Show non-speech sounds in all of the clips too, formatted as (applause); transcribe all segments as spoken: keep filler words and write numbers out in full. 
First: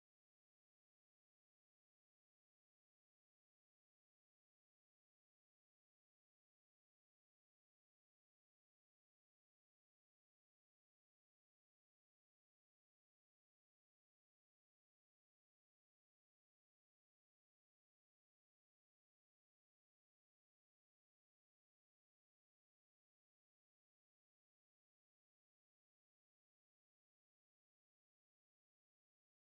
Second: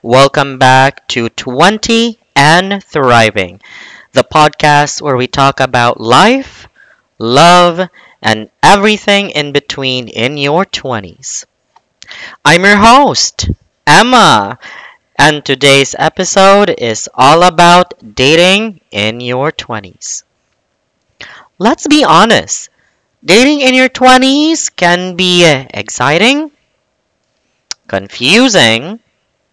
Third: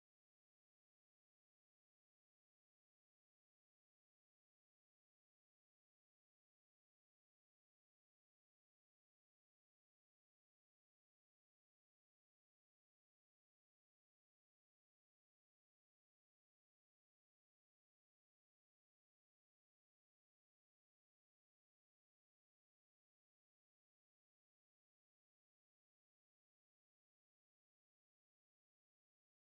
Welcome back to twenty and Thriving, the podcast where we talk about life, love, and everything in between in your twenties. I'm your host, Emma, and today's episode is all about dating in your twenties. Let's be honest, dating in your twenties can be exciting, confusing,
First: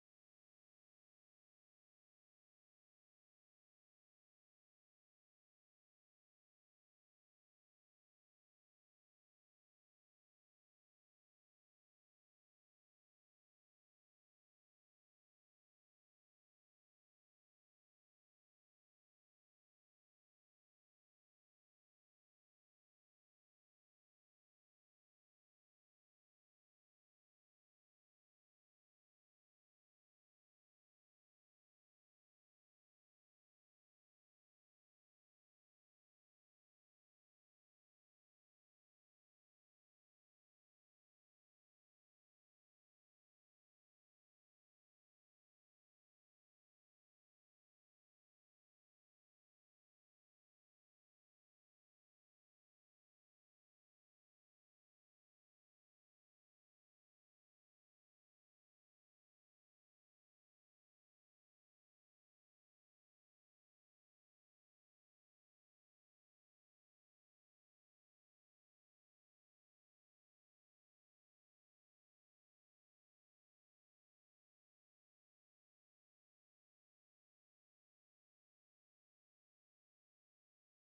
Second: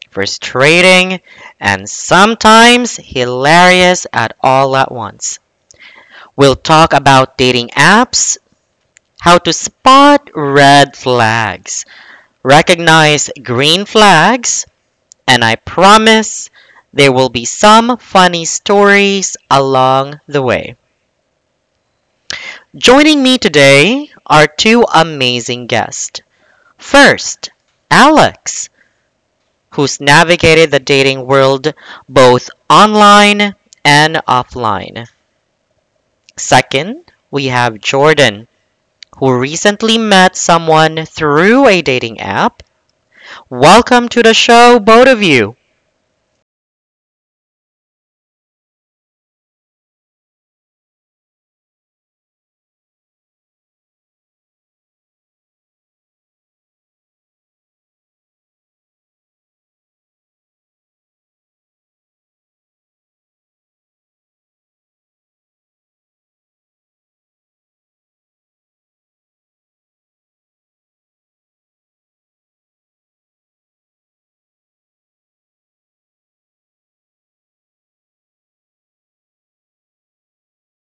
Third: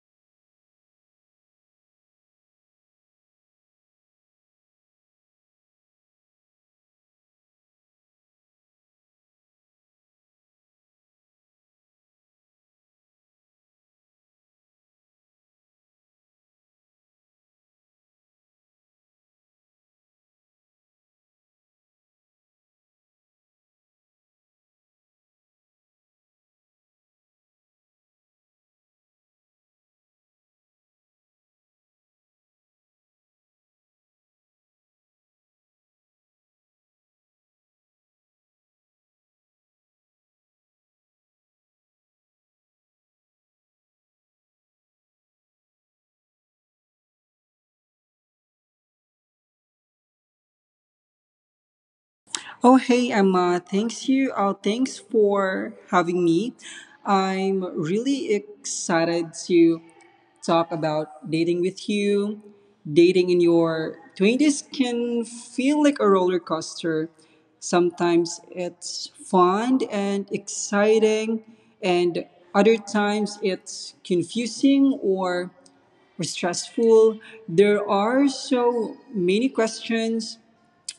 frustrating, and sometimes hilarious at all at once. We'll talk about dating apps, how to spot red flags, recognize green flags, and I promise there will be some funny stories along the way. Joining me today are two amazing guests. First, Alex. Who's navigated the dating world both online and offline. Second, we have Jordan, who recently met someone through a dating app. Welcome to the show, both of you. Oh, hey, Emma. Thanks you. Uh, thanks for having me. I'm really excited to talk about dating with you. Dating in your twenties can feel like a roller coaster. Sometimes it's fun and exciting, and other times it's confusing or stressful. There are so many questions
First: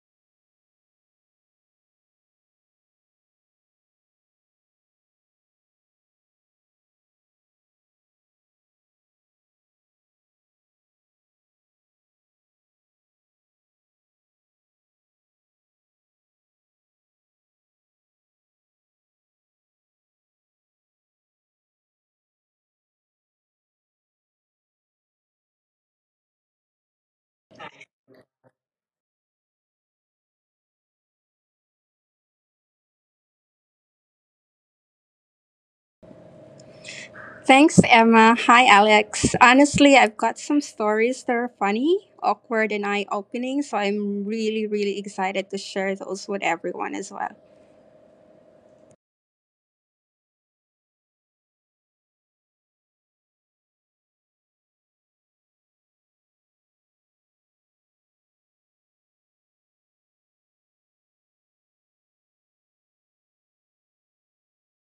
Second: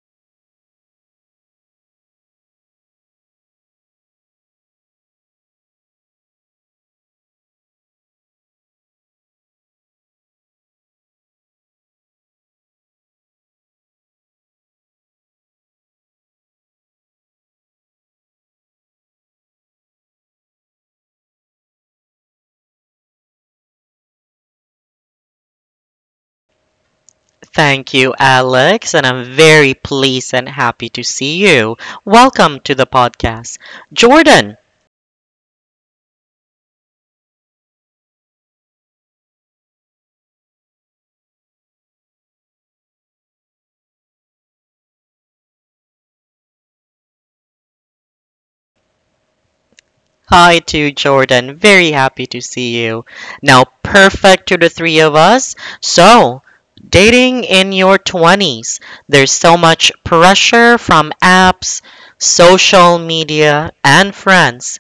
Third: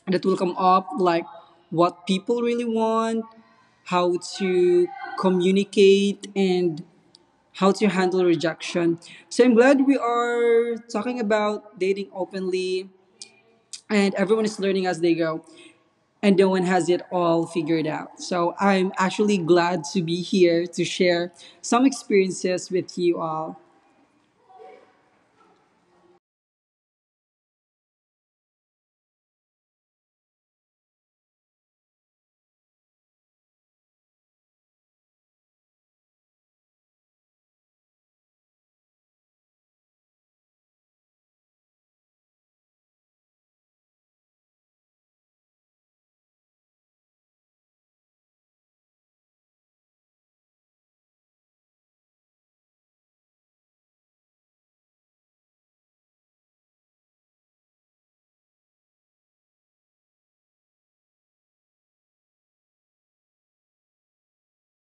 that will come up, like what people really want, how to communicate, and how to handle rejection. So I'm glad we are talking about dating openly, and everyone is learning as they go, and no one has it all figured out. So I'm actually glad to be here to share some experiences with you all. Thank you, Alex, and I'm very pleased and happy to see you. Welcome to the podcast. Jordan, Thanks, Emma. Hi, Alex. Honestly, I've got some stories that are funny, awkward, and eye opening, so I'm really, really excited to share those with everyone as well. hi to Jordan. Very happy to see you. Now, perfect to the three of us. So, dating in your twenties, there's so much pressure from apps, social media, and friends.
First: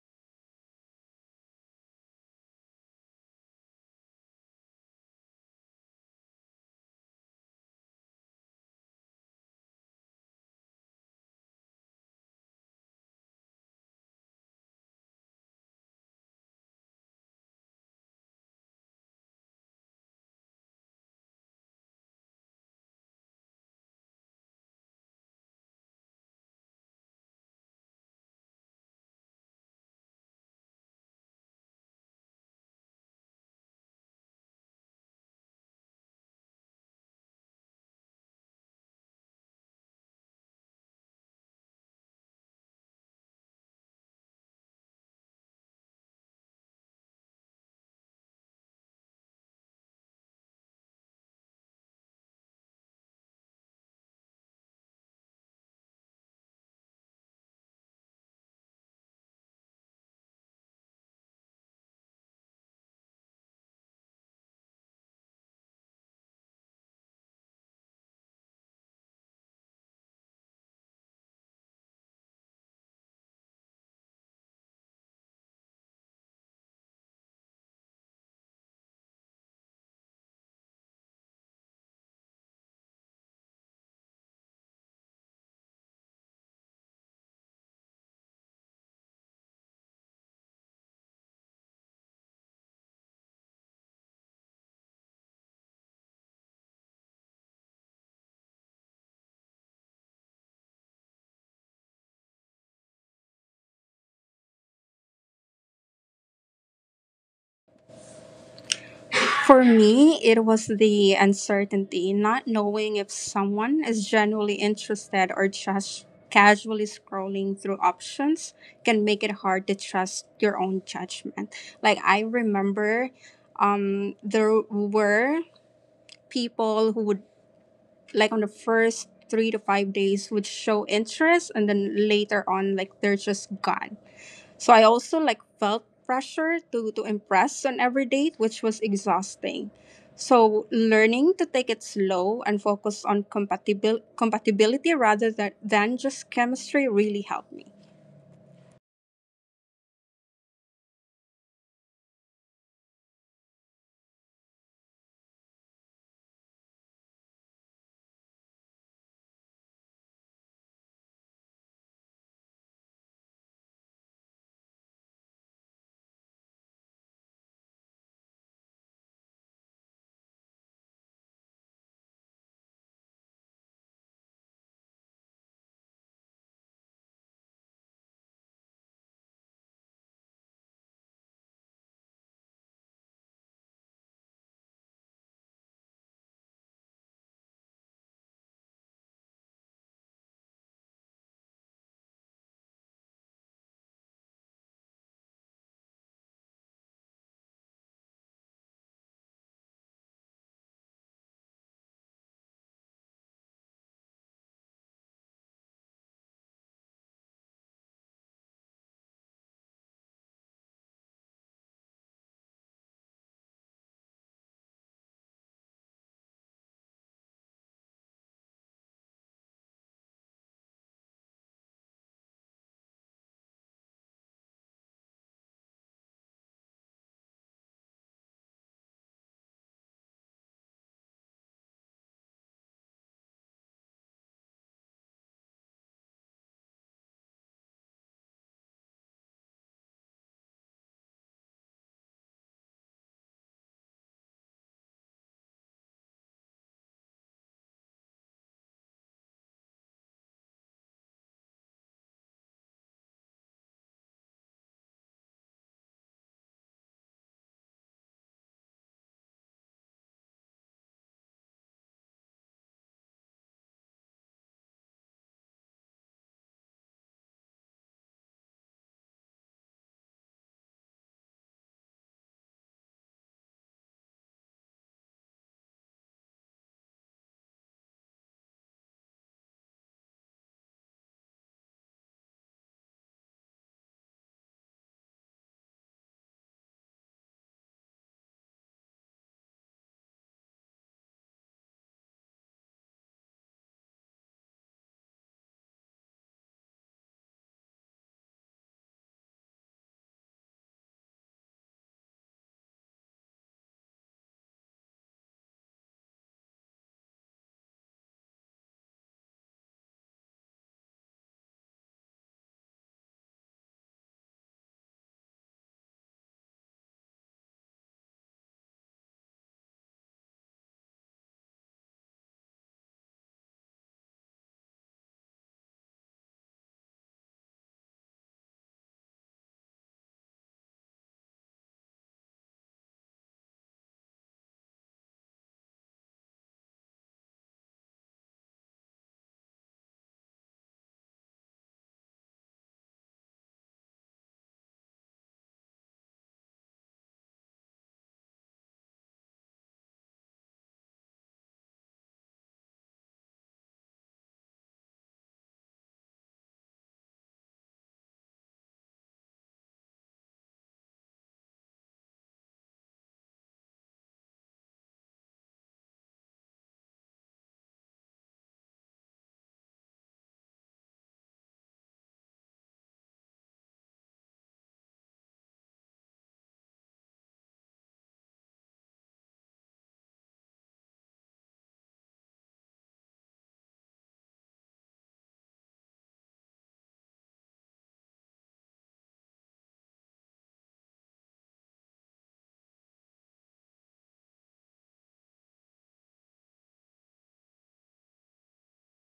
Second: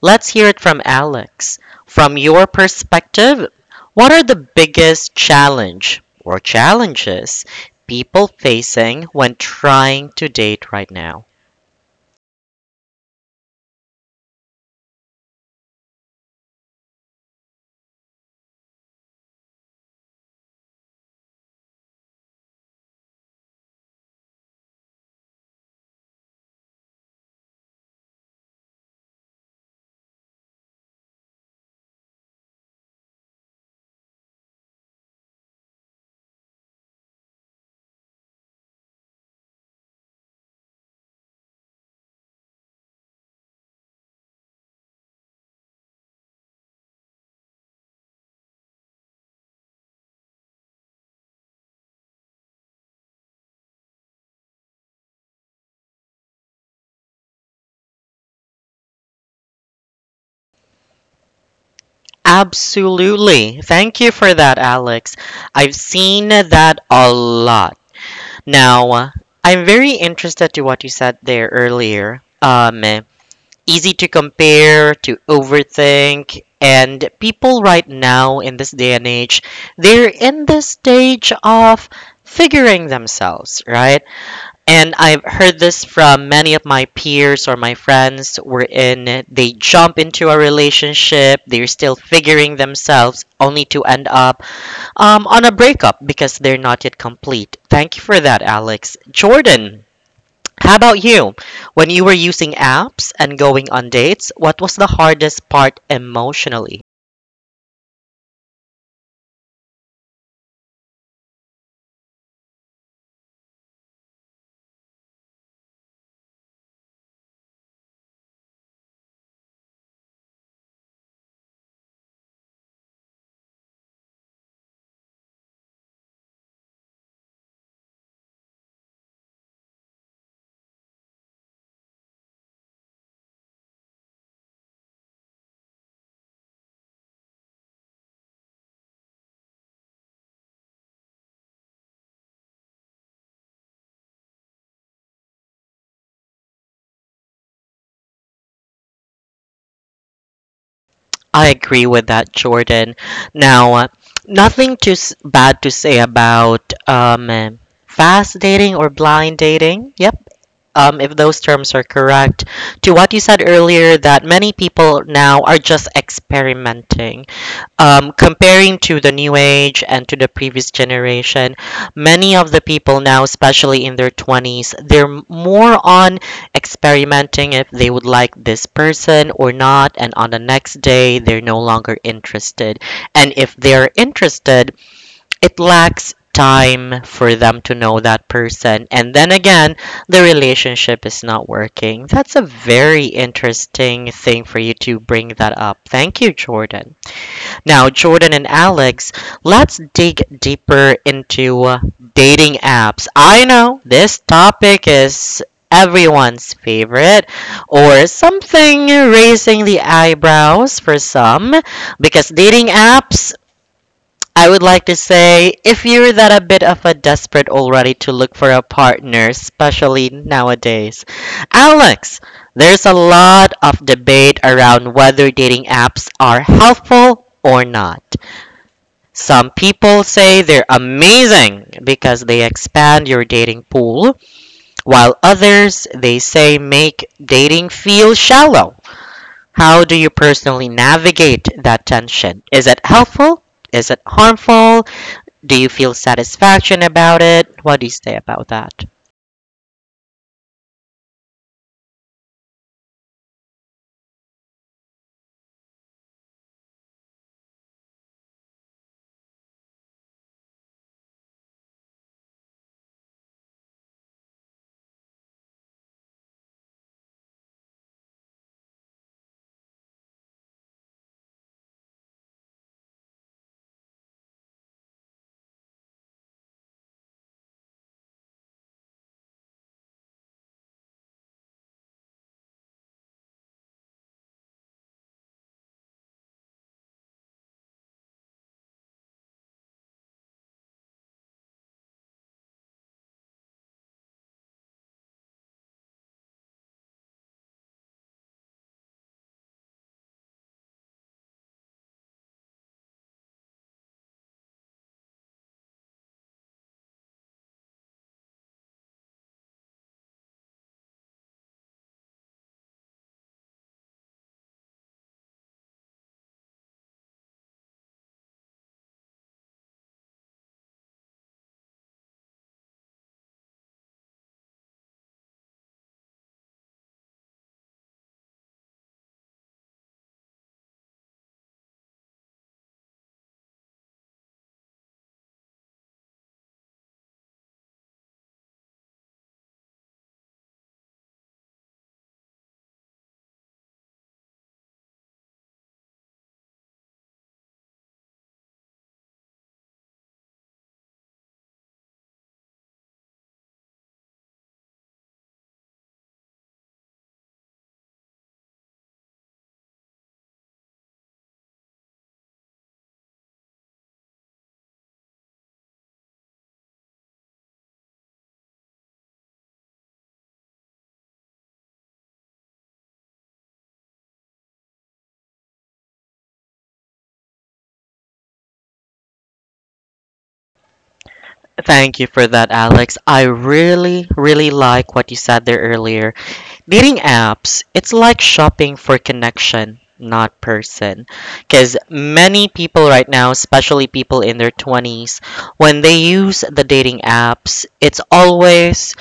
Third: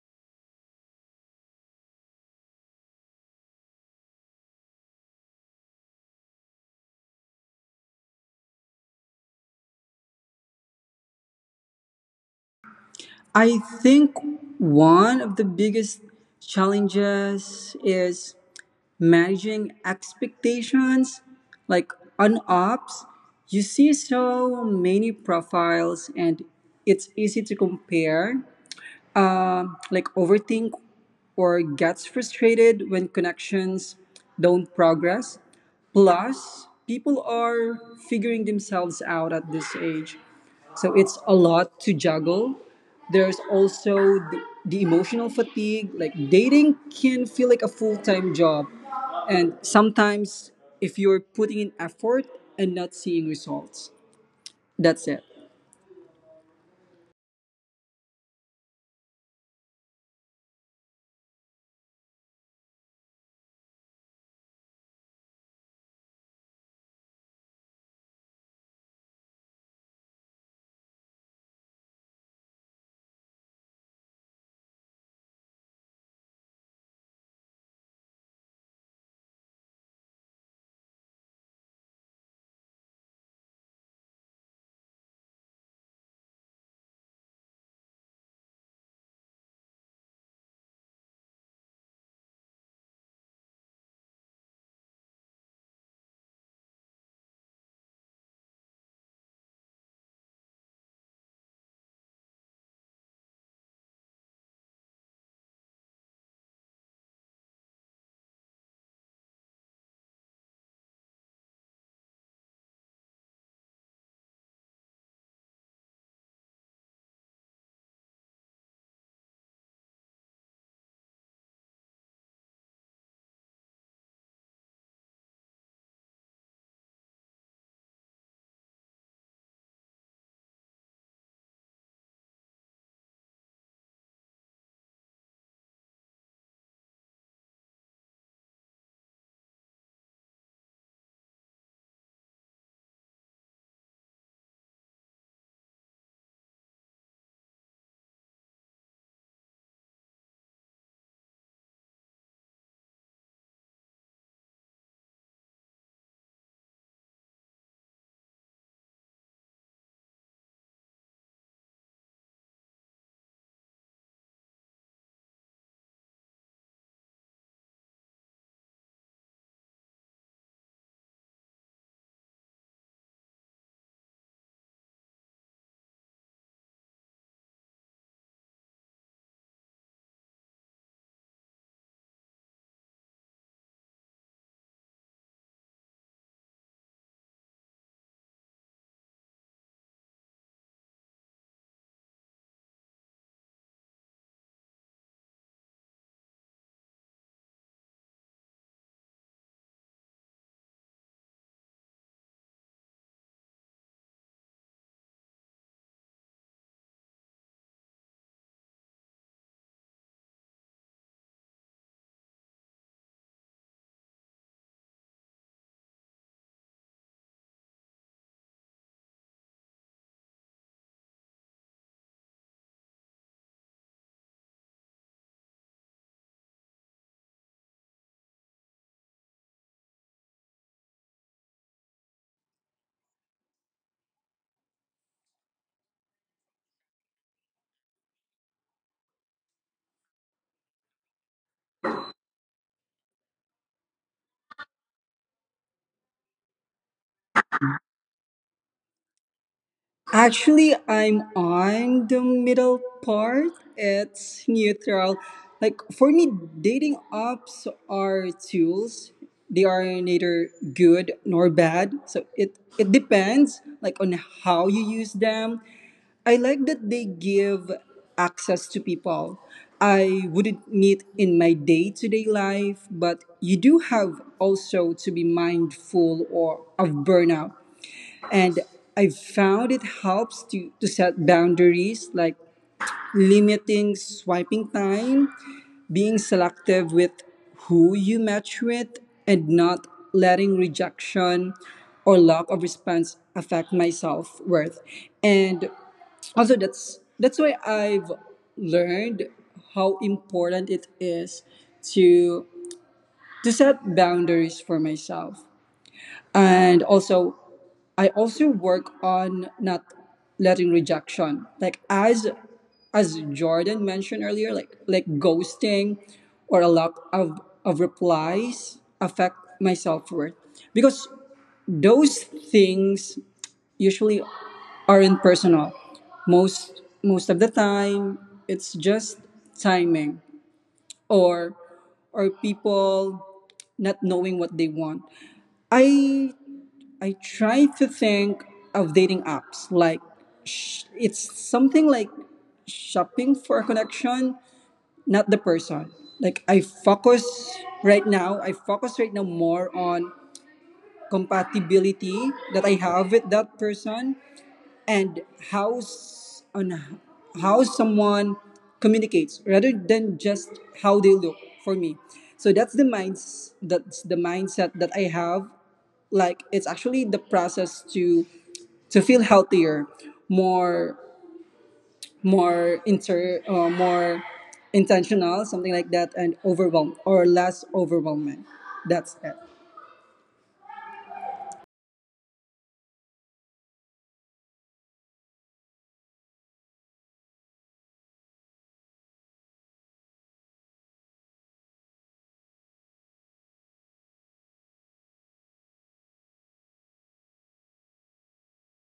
Let's hear it from Alex. From your perspective, what are the biggest challenge or challenges people facing when trying to date right now? I think one of the biggest challenges is managing expectations. Like, on ops, you see so many profiles, and it's easy to compare, uh, like overthink or gets frustrated when connections don't progress. Plus, people are figuring themselves out at this age, so it's a lot to juggle. There's also the, the emotional fatigue. Like, dating can feel like a full time job. And sometimes, if you're putting in effort and not seeing results, that's it. Absolutely. Thank you for that, Alex. I've seen that a lot. Now, I'm very interested to what you said there earlier. Um, easy to compare, to overthink, and people right now in this day and age, they're in the stage of figuring themselves, right? And I've heard this from many of my peers or my friends, wherein they jump into a relationship, they're still figuring themselves, only to end up um, on a breakup because they're not yet complete. Thank you for that, Alex. Jordan, how about you? When you were using apps and going on dates, what was the hardest part emotionally? For me, it was the uncertainty, not knowing if someone is genuinely interested or just casually scrolling through options can make it hard to trust your own judgment. Like, I remember um, there were people who would like on the first three to five days would show interest and then later on like they're just gone. So I also like felt pressure to to impress on every date which was exhausting. So learning to take it slow and focus on compatibil- compatibility rather than, than just chemistry really helped me. I agree with that, Jordan. Now, uh, nothing too s- bad to say about um, fast dating or blind dating. Yep, um, if those terms are correct, to what you said earlier that many people now are just experimenting. Um, comparing to the new age and to the previous generation, many of the people now, especially in their twenties, they're more on experimenting if they would like this person or not, and on the next day they're no longer interested, and if they're interested, it lacks time for them to know that person, and then again the relationship is not working. That's a very interesting thing for you to bring that up. Thank you, Jordan. Now, Jordan and Alex, let's dig deeper into uh, dating apps. I know this topic is everyone's favorite or something raising the eyebrows for some, because dating apps, I would like to say, if you're that a bit of a desperate already to look for a partner, especially nowadays. Alex, there's a lot of debate around whether dating apps are helpful or not. Some people say they're amazing because they expand your dating pool, while others they say make dating feel shallow. How do you personally navigate that tension? Is it helpful? Is it harmful? Do you feel satisfaction about it? What do you say about that? Actually, I'm on the middle part. It's neutral. Like, for me, dating apps are tools. They are neither good nor bad. So it it depends, like, on how you use them. I like that they give access to people I wouldn't meet in my day-to-day life, but you do have also to be mindful or of burnout, and I've found it helps to, to set boundaries like limiting swiping time, being selective with who you match with, and not letting rejection or lack of response affect my self worth. And also that's that's why I've learned how important it is to to set boundaries for myself, and also I also work on not letting rejection. Like, as as Jordan mentioned earlier, like like ghosting or a lack of, of replies affect my self worth. Because those things usually aren't personal. Most most of the time it's just timing or or people not knowing what they want. I I try to think of dating apps like sh- it's something like shopping for a connection, not the person. Like, I focus right now, I focus right now more on compatibility that I have with that person, and how s- on h- how someone communicates rather than just how they look for me. So that's the minds that's the mindset that I have. Like, it's actually the process to to feel healthier, more more inter uh, more intentional, something like that, and overwhelmed or less overwhelming. That's it. Thank you for that, Alex. I really, really like what you said there earlier. Dating apps, it's like shopping for connection, not person. Because many people right now, especially people in their twenties, when they use the dating apps, it's always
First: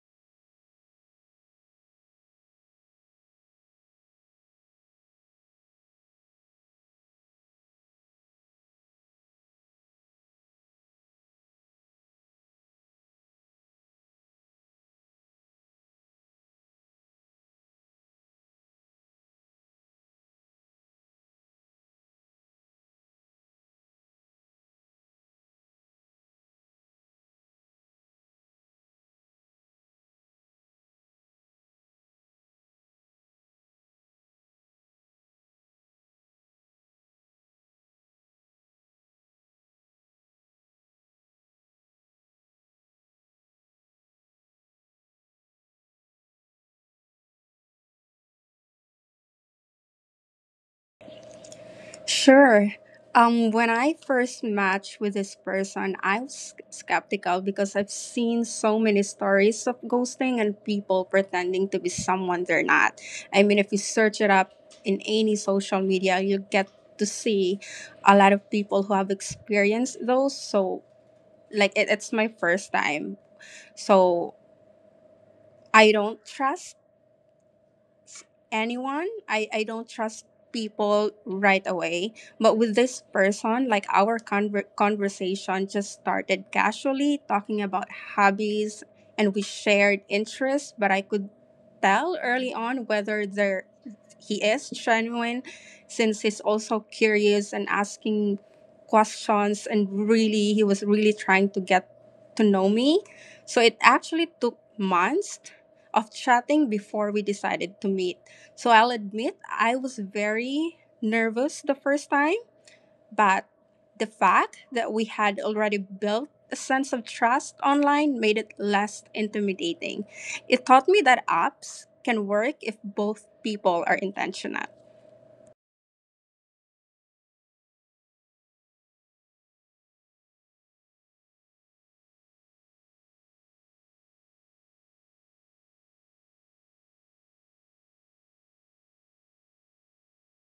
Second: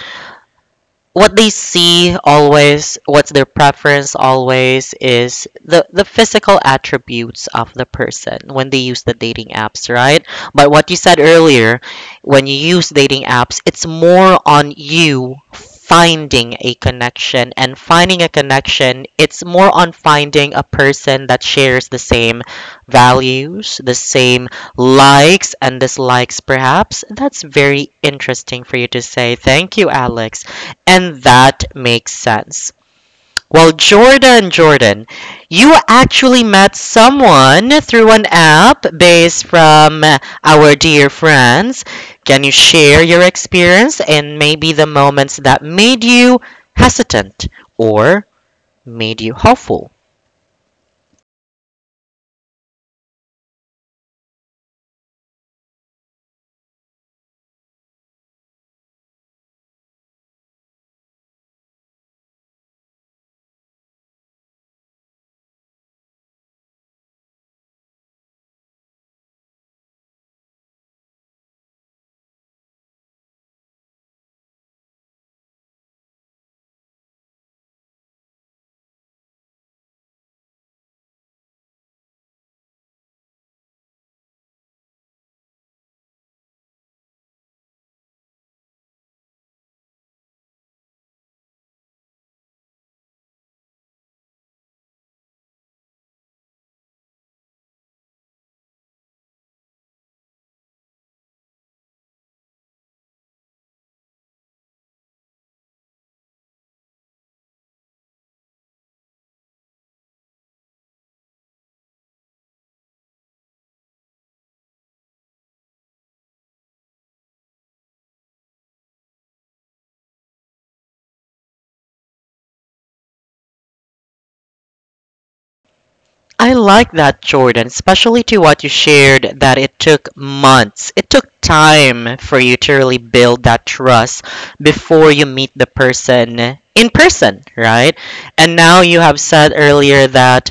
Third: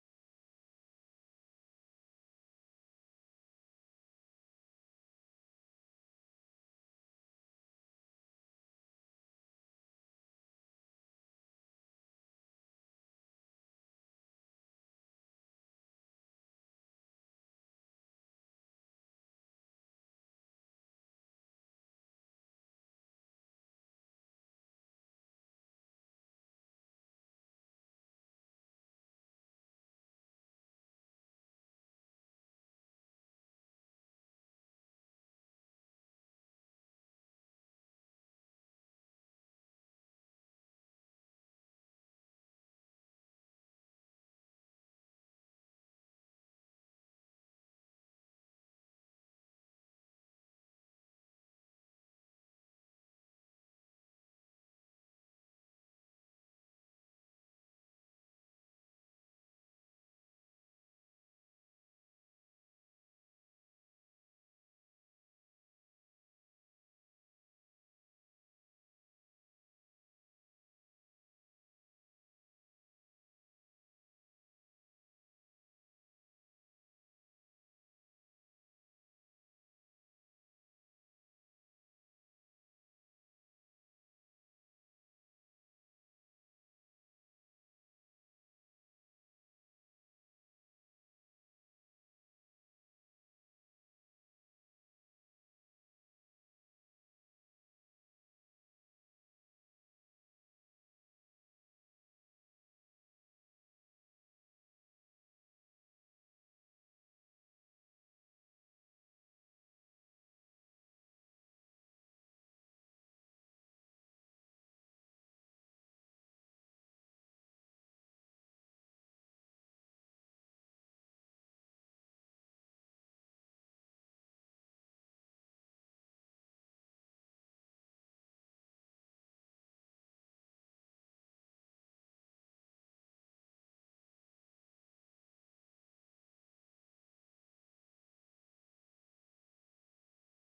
what they see always, what's their preference always is the the physical attributes of the person when they use the dating apps, right? But what you said earlier, when you use dating apps, it's more on you finding a connection, and finding a connection, it's more on finding a person that shares the same values, the same likes and dislikes perhaps. That's very interesting for you to say. Thank you, Alex. And that makes sense. Well, Jordan, Jordan, you actually met someone through an app based from uh, our dear friends. Can you share your experience and maybe the moments that made you hesitant or made you hopeful? Sure. Um, when I first matched with this person, I was skeptical because I've seen so many stories of ghosting and people pretending to be someone they're not. I mean, if you search it up in any social media, you get to see a lot of people who have experienced those. So, like, it, it's my first time. So, I don't trust anyone. I, I don't trust people right away. But with this person, like our conver- conversation just started casually talking about hobbies and we shared interests, but I could tell early on whether there he is genuine since he's also curious and asking questions and really he was really trying to get to know me. So it actually took months of chatting before we decided to meet. So I'll admit I was very nervous the first time, but the fact that we had already built a sense of trust online made it less intimidating. It taught me that apps can work if both people are intentional. I like that, Jordan, especially to what you shared that it took months. It took time for you to really build that trust before you meet the person in person, right? And now you have said earlier that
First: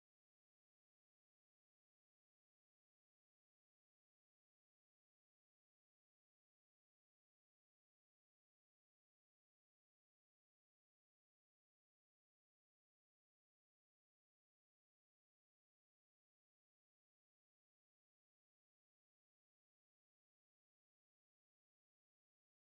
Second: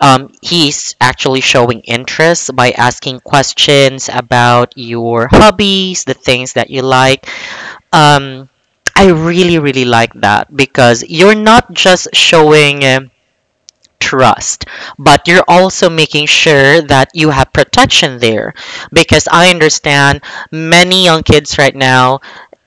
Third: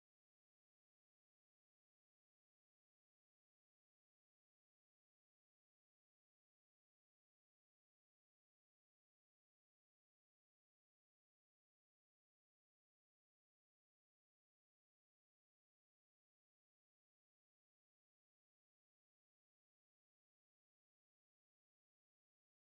um, he's actually showing interest by asking questions about your hobbies, the things that you like. Um, I really, really like that because you're not just showing. Um, trust, but you're also making sure that you have protection there, because I understand many young kids right now,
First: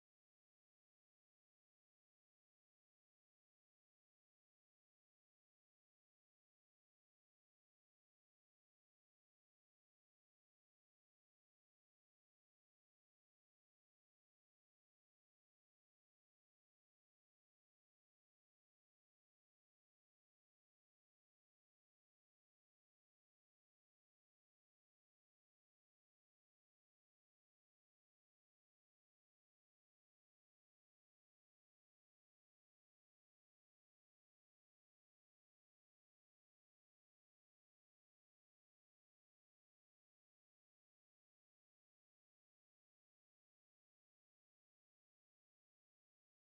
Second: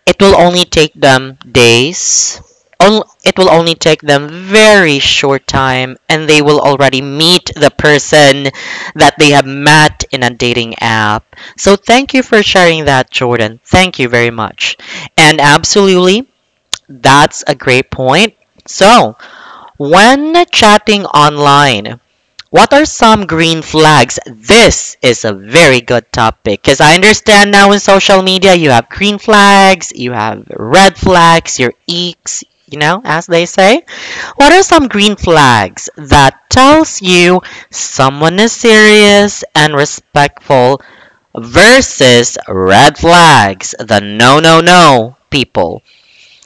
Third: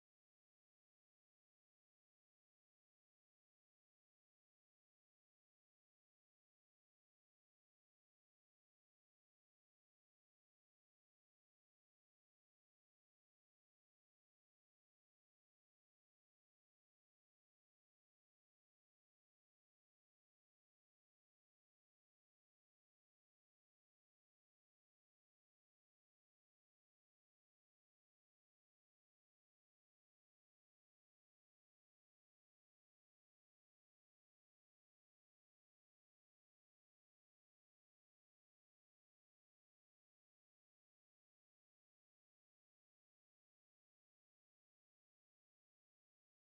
it will only take them days on- it will only take them very short time and they will already meet the person that they have met in a dating app. So thank you for sharing that, Jordan. Thank you very much. And absolutely, that's a great point. So when chatting online, what are some green flags? This is a very good topic because I understand now in social media you have green flags, you have red flags, your eeks, you know, as they say. What are some green flags that tells you someone is serious and respectful versus red flags, the no no no people?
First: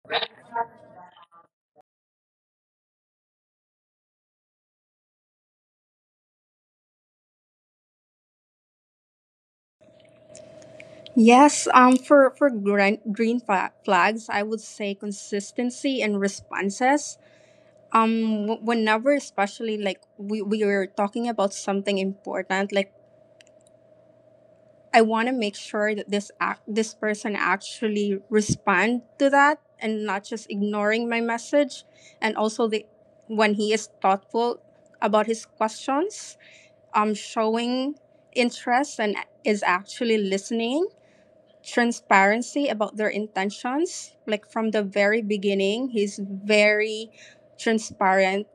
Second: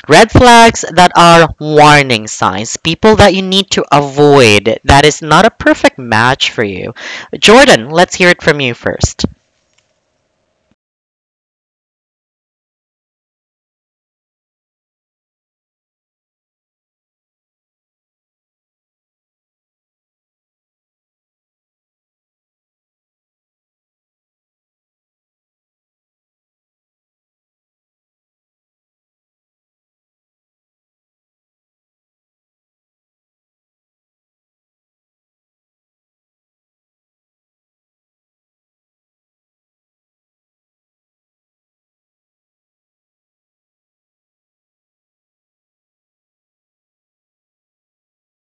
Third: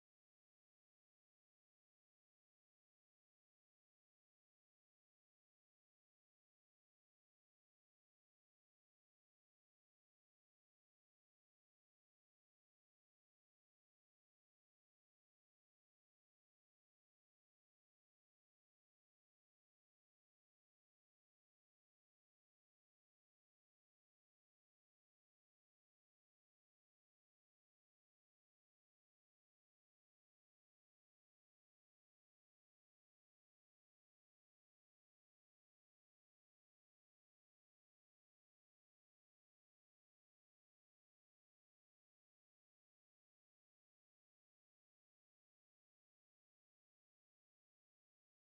Red flags that are warning signs, people that you need to avoid, that is not a perfect match for you. Jordan, let's hear it from you first. Yes, um, for for green, green fa- flags, I would say consistency and responses. Um, w- whenever, especially like we we were talking about something important, like I want to make sure that this act, this person actually respond to that and not just ignoring my message. And also the when he is thoughtful about his questions, um, showing interest and is actually listening. Transparency about their intentions, like from the very beginning, he's very transparent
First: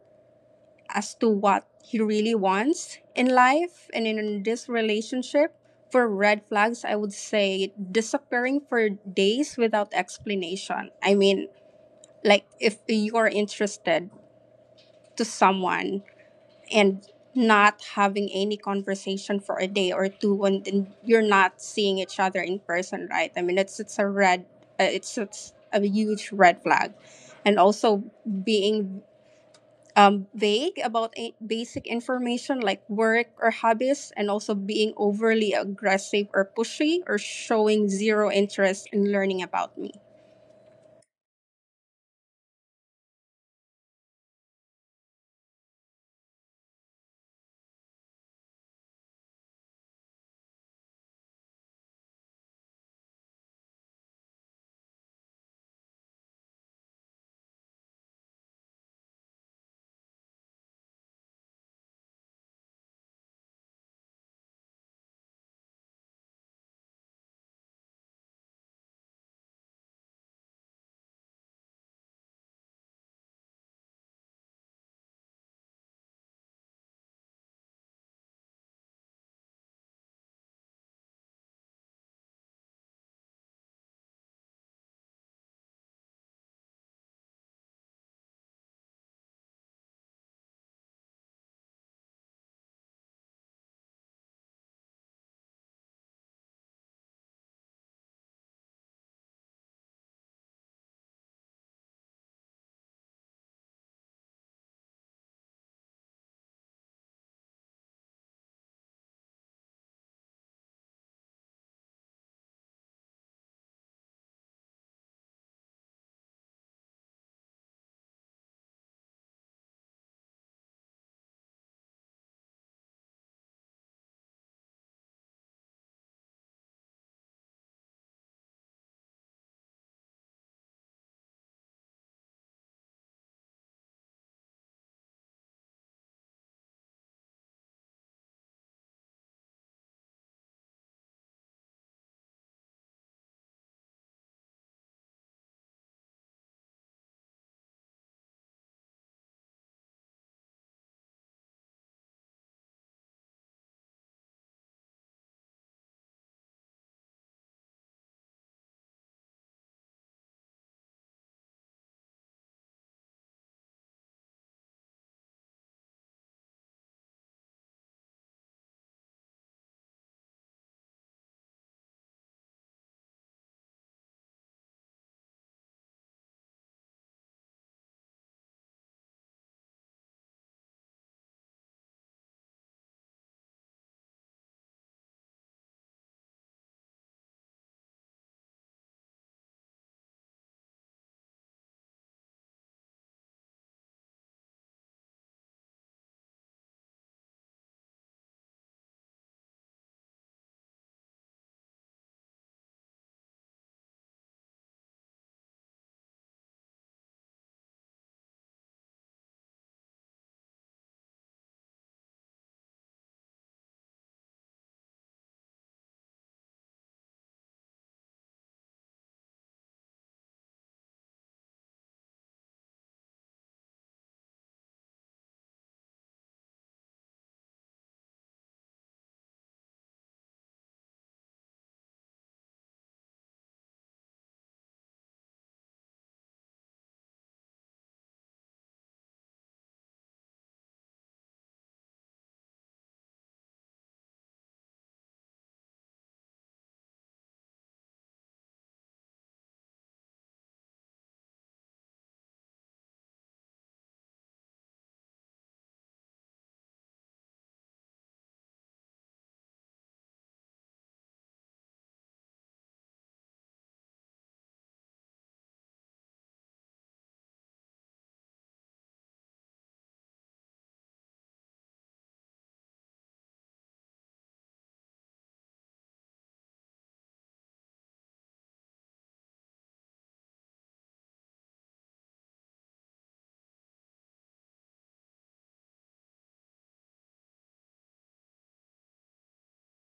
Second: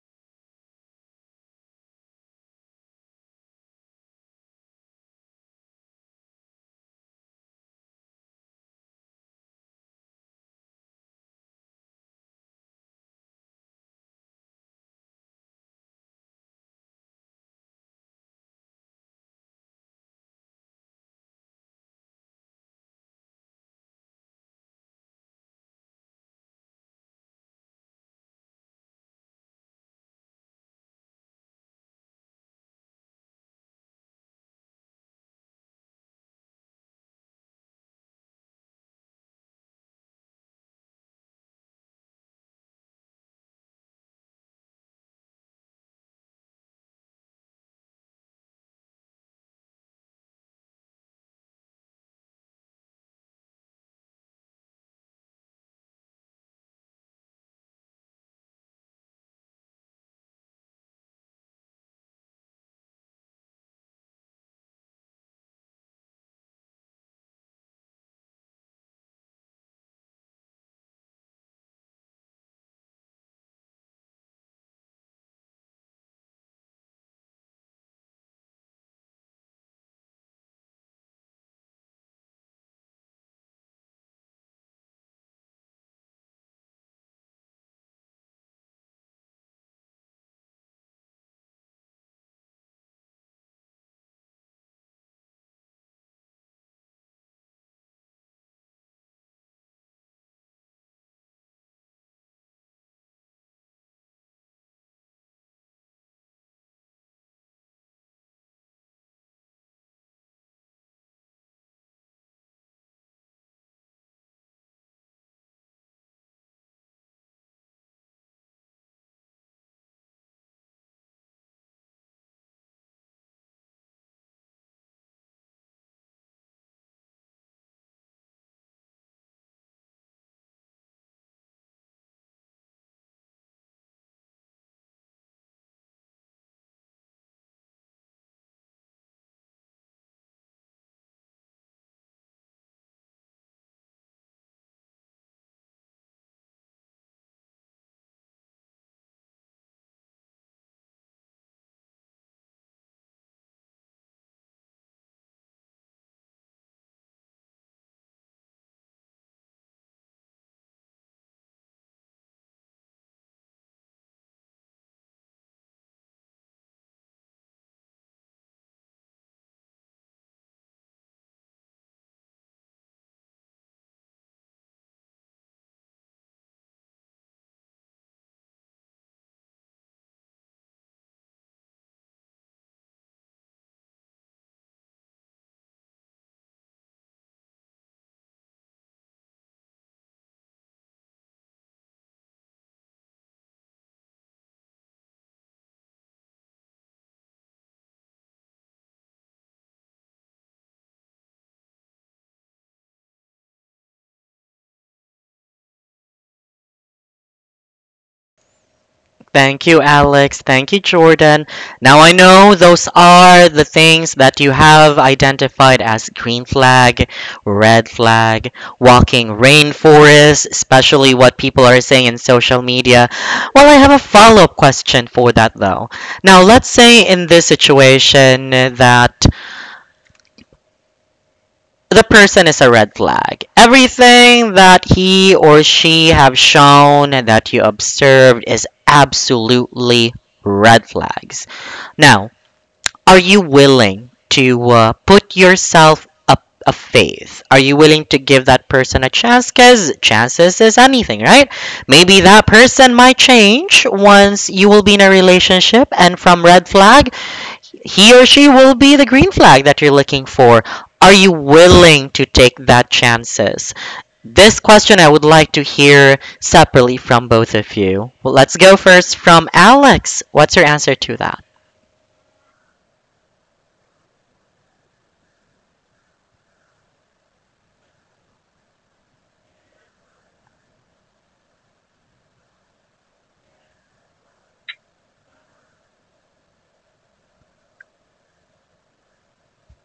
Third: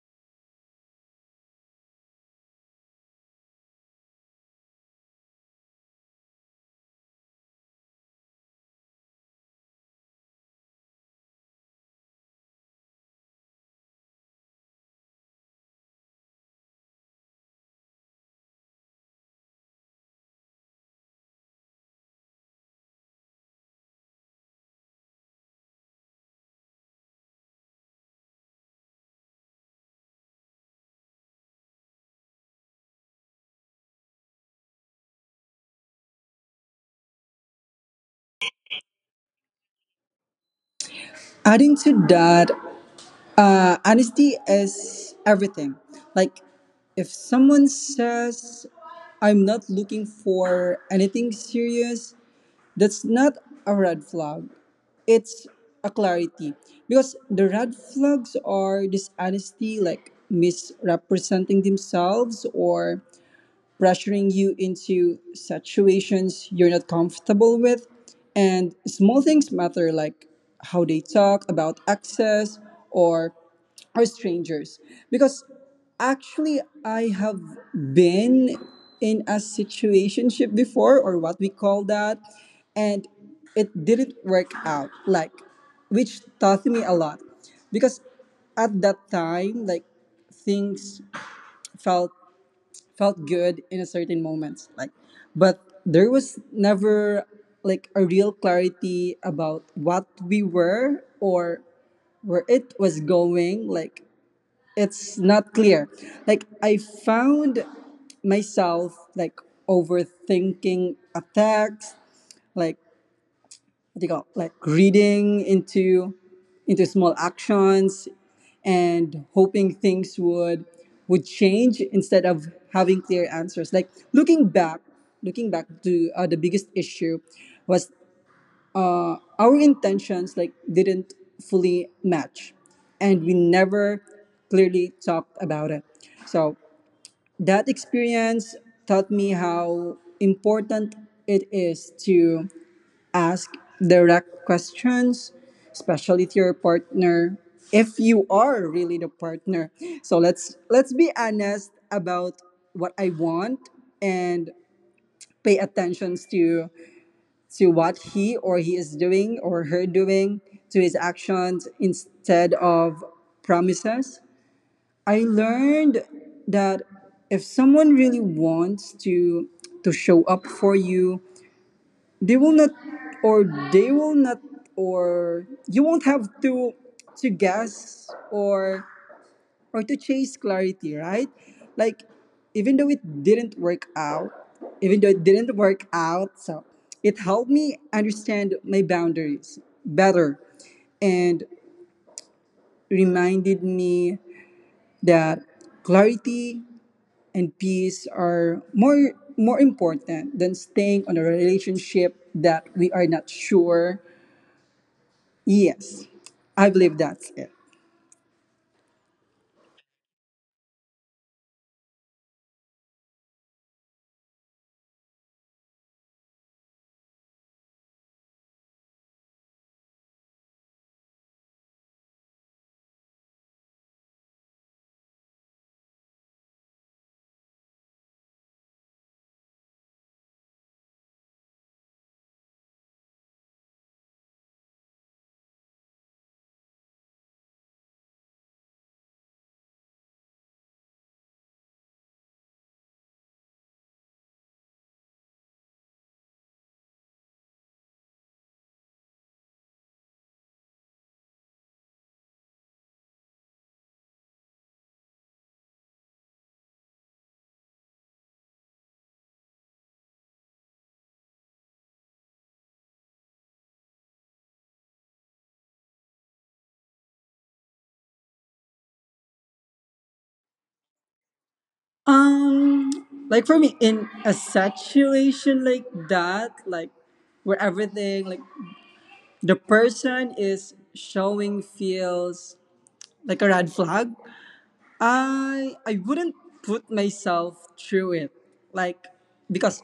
as to what he really wants in life and in this relationship. For red flags, I would say disappearing for days without explanation. I mean, like if you are interested to someone and not having any conversation for a day or two and then you're not seeing each other in person, right? I mean, it's it's a red uh, it's it's a huge red flag. And also being um, vague about a- basic information like work or hobbies, and also being overly aggressive or pushy or showing zero interest in learning about me. Adding to that, uh, honesty is everything. Like, if someone says I'm not looking for anything serious, that's not a red flag. It's a clarity. Because the red flags are dishonesty, like misrepresenting themselves or pressuring you into situations you're not comfortable with. And small things matter, like how they talk about access or or strangers. Because actually I have been in a situationship before, or what we call that, and it didn't work out, like, which taught me a lot. Because at that time, like, things felt felt good in a certain moments, like, but there was never like a real clarity about what we were or where it was going. Like, it's not clear. Like, I found myself, like, overthinking a text, like, what do you call, like, reading into into small actions and hoping things would would change instead of having clear answers. Like, looking back, looking back to uh, the biggest issue was our intentions, like, didn't fully match, and we never clearly talked about it. So that experience taught me how important it is to ask direct questions, especially to your partner, if you are really the partner. So let's let's be honest about what I want and pay attention to to what he or he is doing or her doing, to his actions instead of promises. I learned that if someone really wants to to show up for you, they will not or they will not or you won't have to to guess or or to chase clarity, right? Like, even though it didn't work out, even though it didn't work out, so it helped me understand my boundaries better and reminded me that clarity and peace are more more important than staying on a relationship that we are not sure. Yes, I believe that's it. Thank you, Alex. Thank you, Jordan. Now I know those are the things that you have identified as green flag, red flag, walking rainforest, especially what people are saying in social media. Well, I have a follow up question for that though. Now, let's say in this situation that the person is a red flag. Everything that he or she have shown and that you observed is absolutely red flags. Now, are you willing to uh, put yourself up a faith? Are you willing to give that person a chance? Because chances is anything, right? Maybe that person might change once you will be in a relationship, and from red flag, he or she will be the green flag that you're looking for. Are you willing to take that chances? This question I would like to hear separately from both of you. Well, let's go first from Alex. What's your answer to that? Um, like, for me, in a situation like that, like, where everything, like, the person is showing feels like a red flag, I I wouldn't put myself through it. Like, because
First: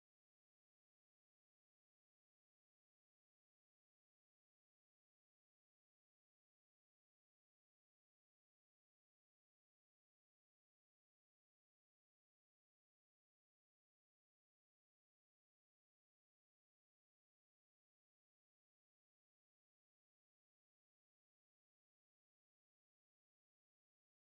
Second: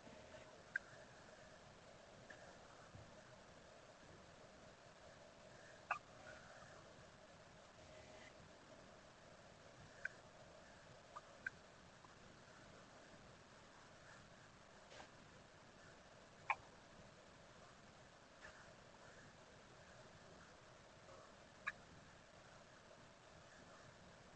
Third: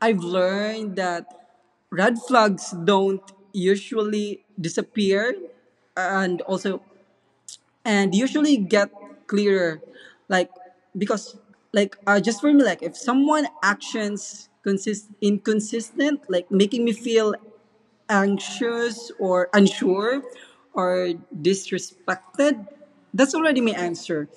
I've learned that red flags don't usually disappear, and also and usually get clearer. Like, because like, uh, just for me, like, if someone actions consist inconsistent, like making me feel anxious or unsure or disrespected, that's already my answer.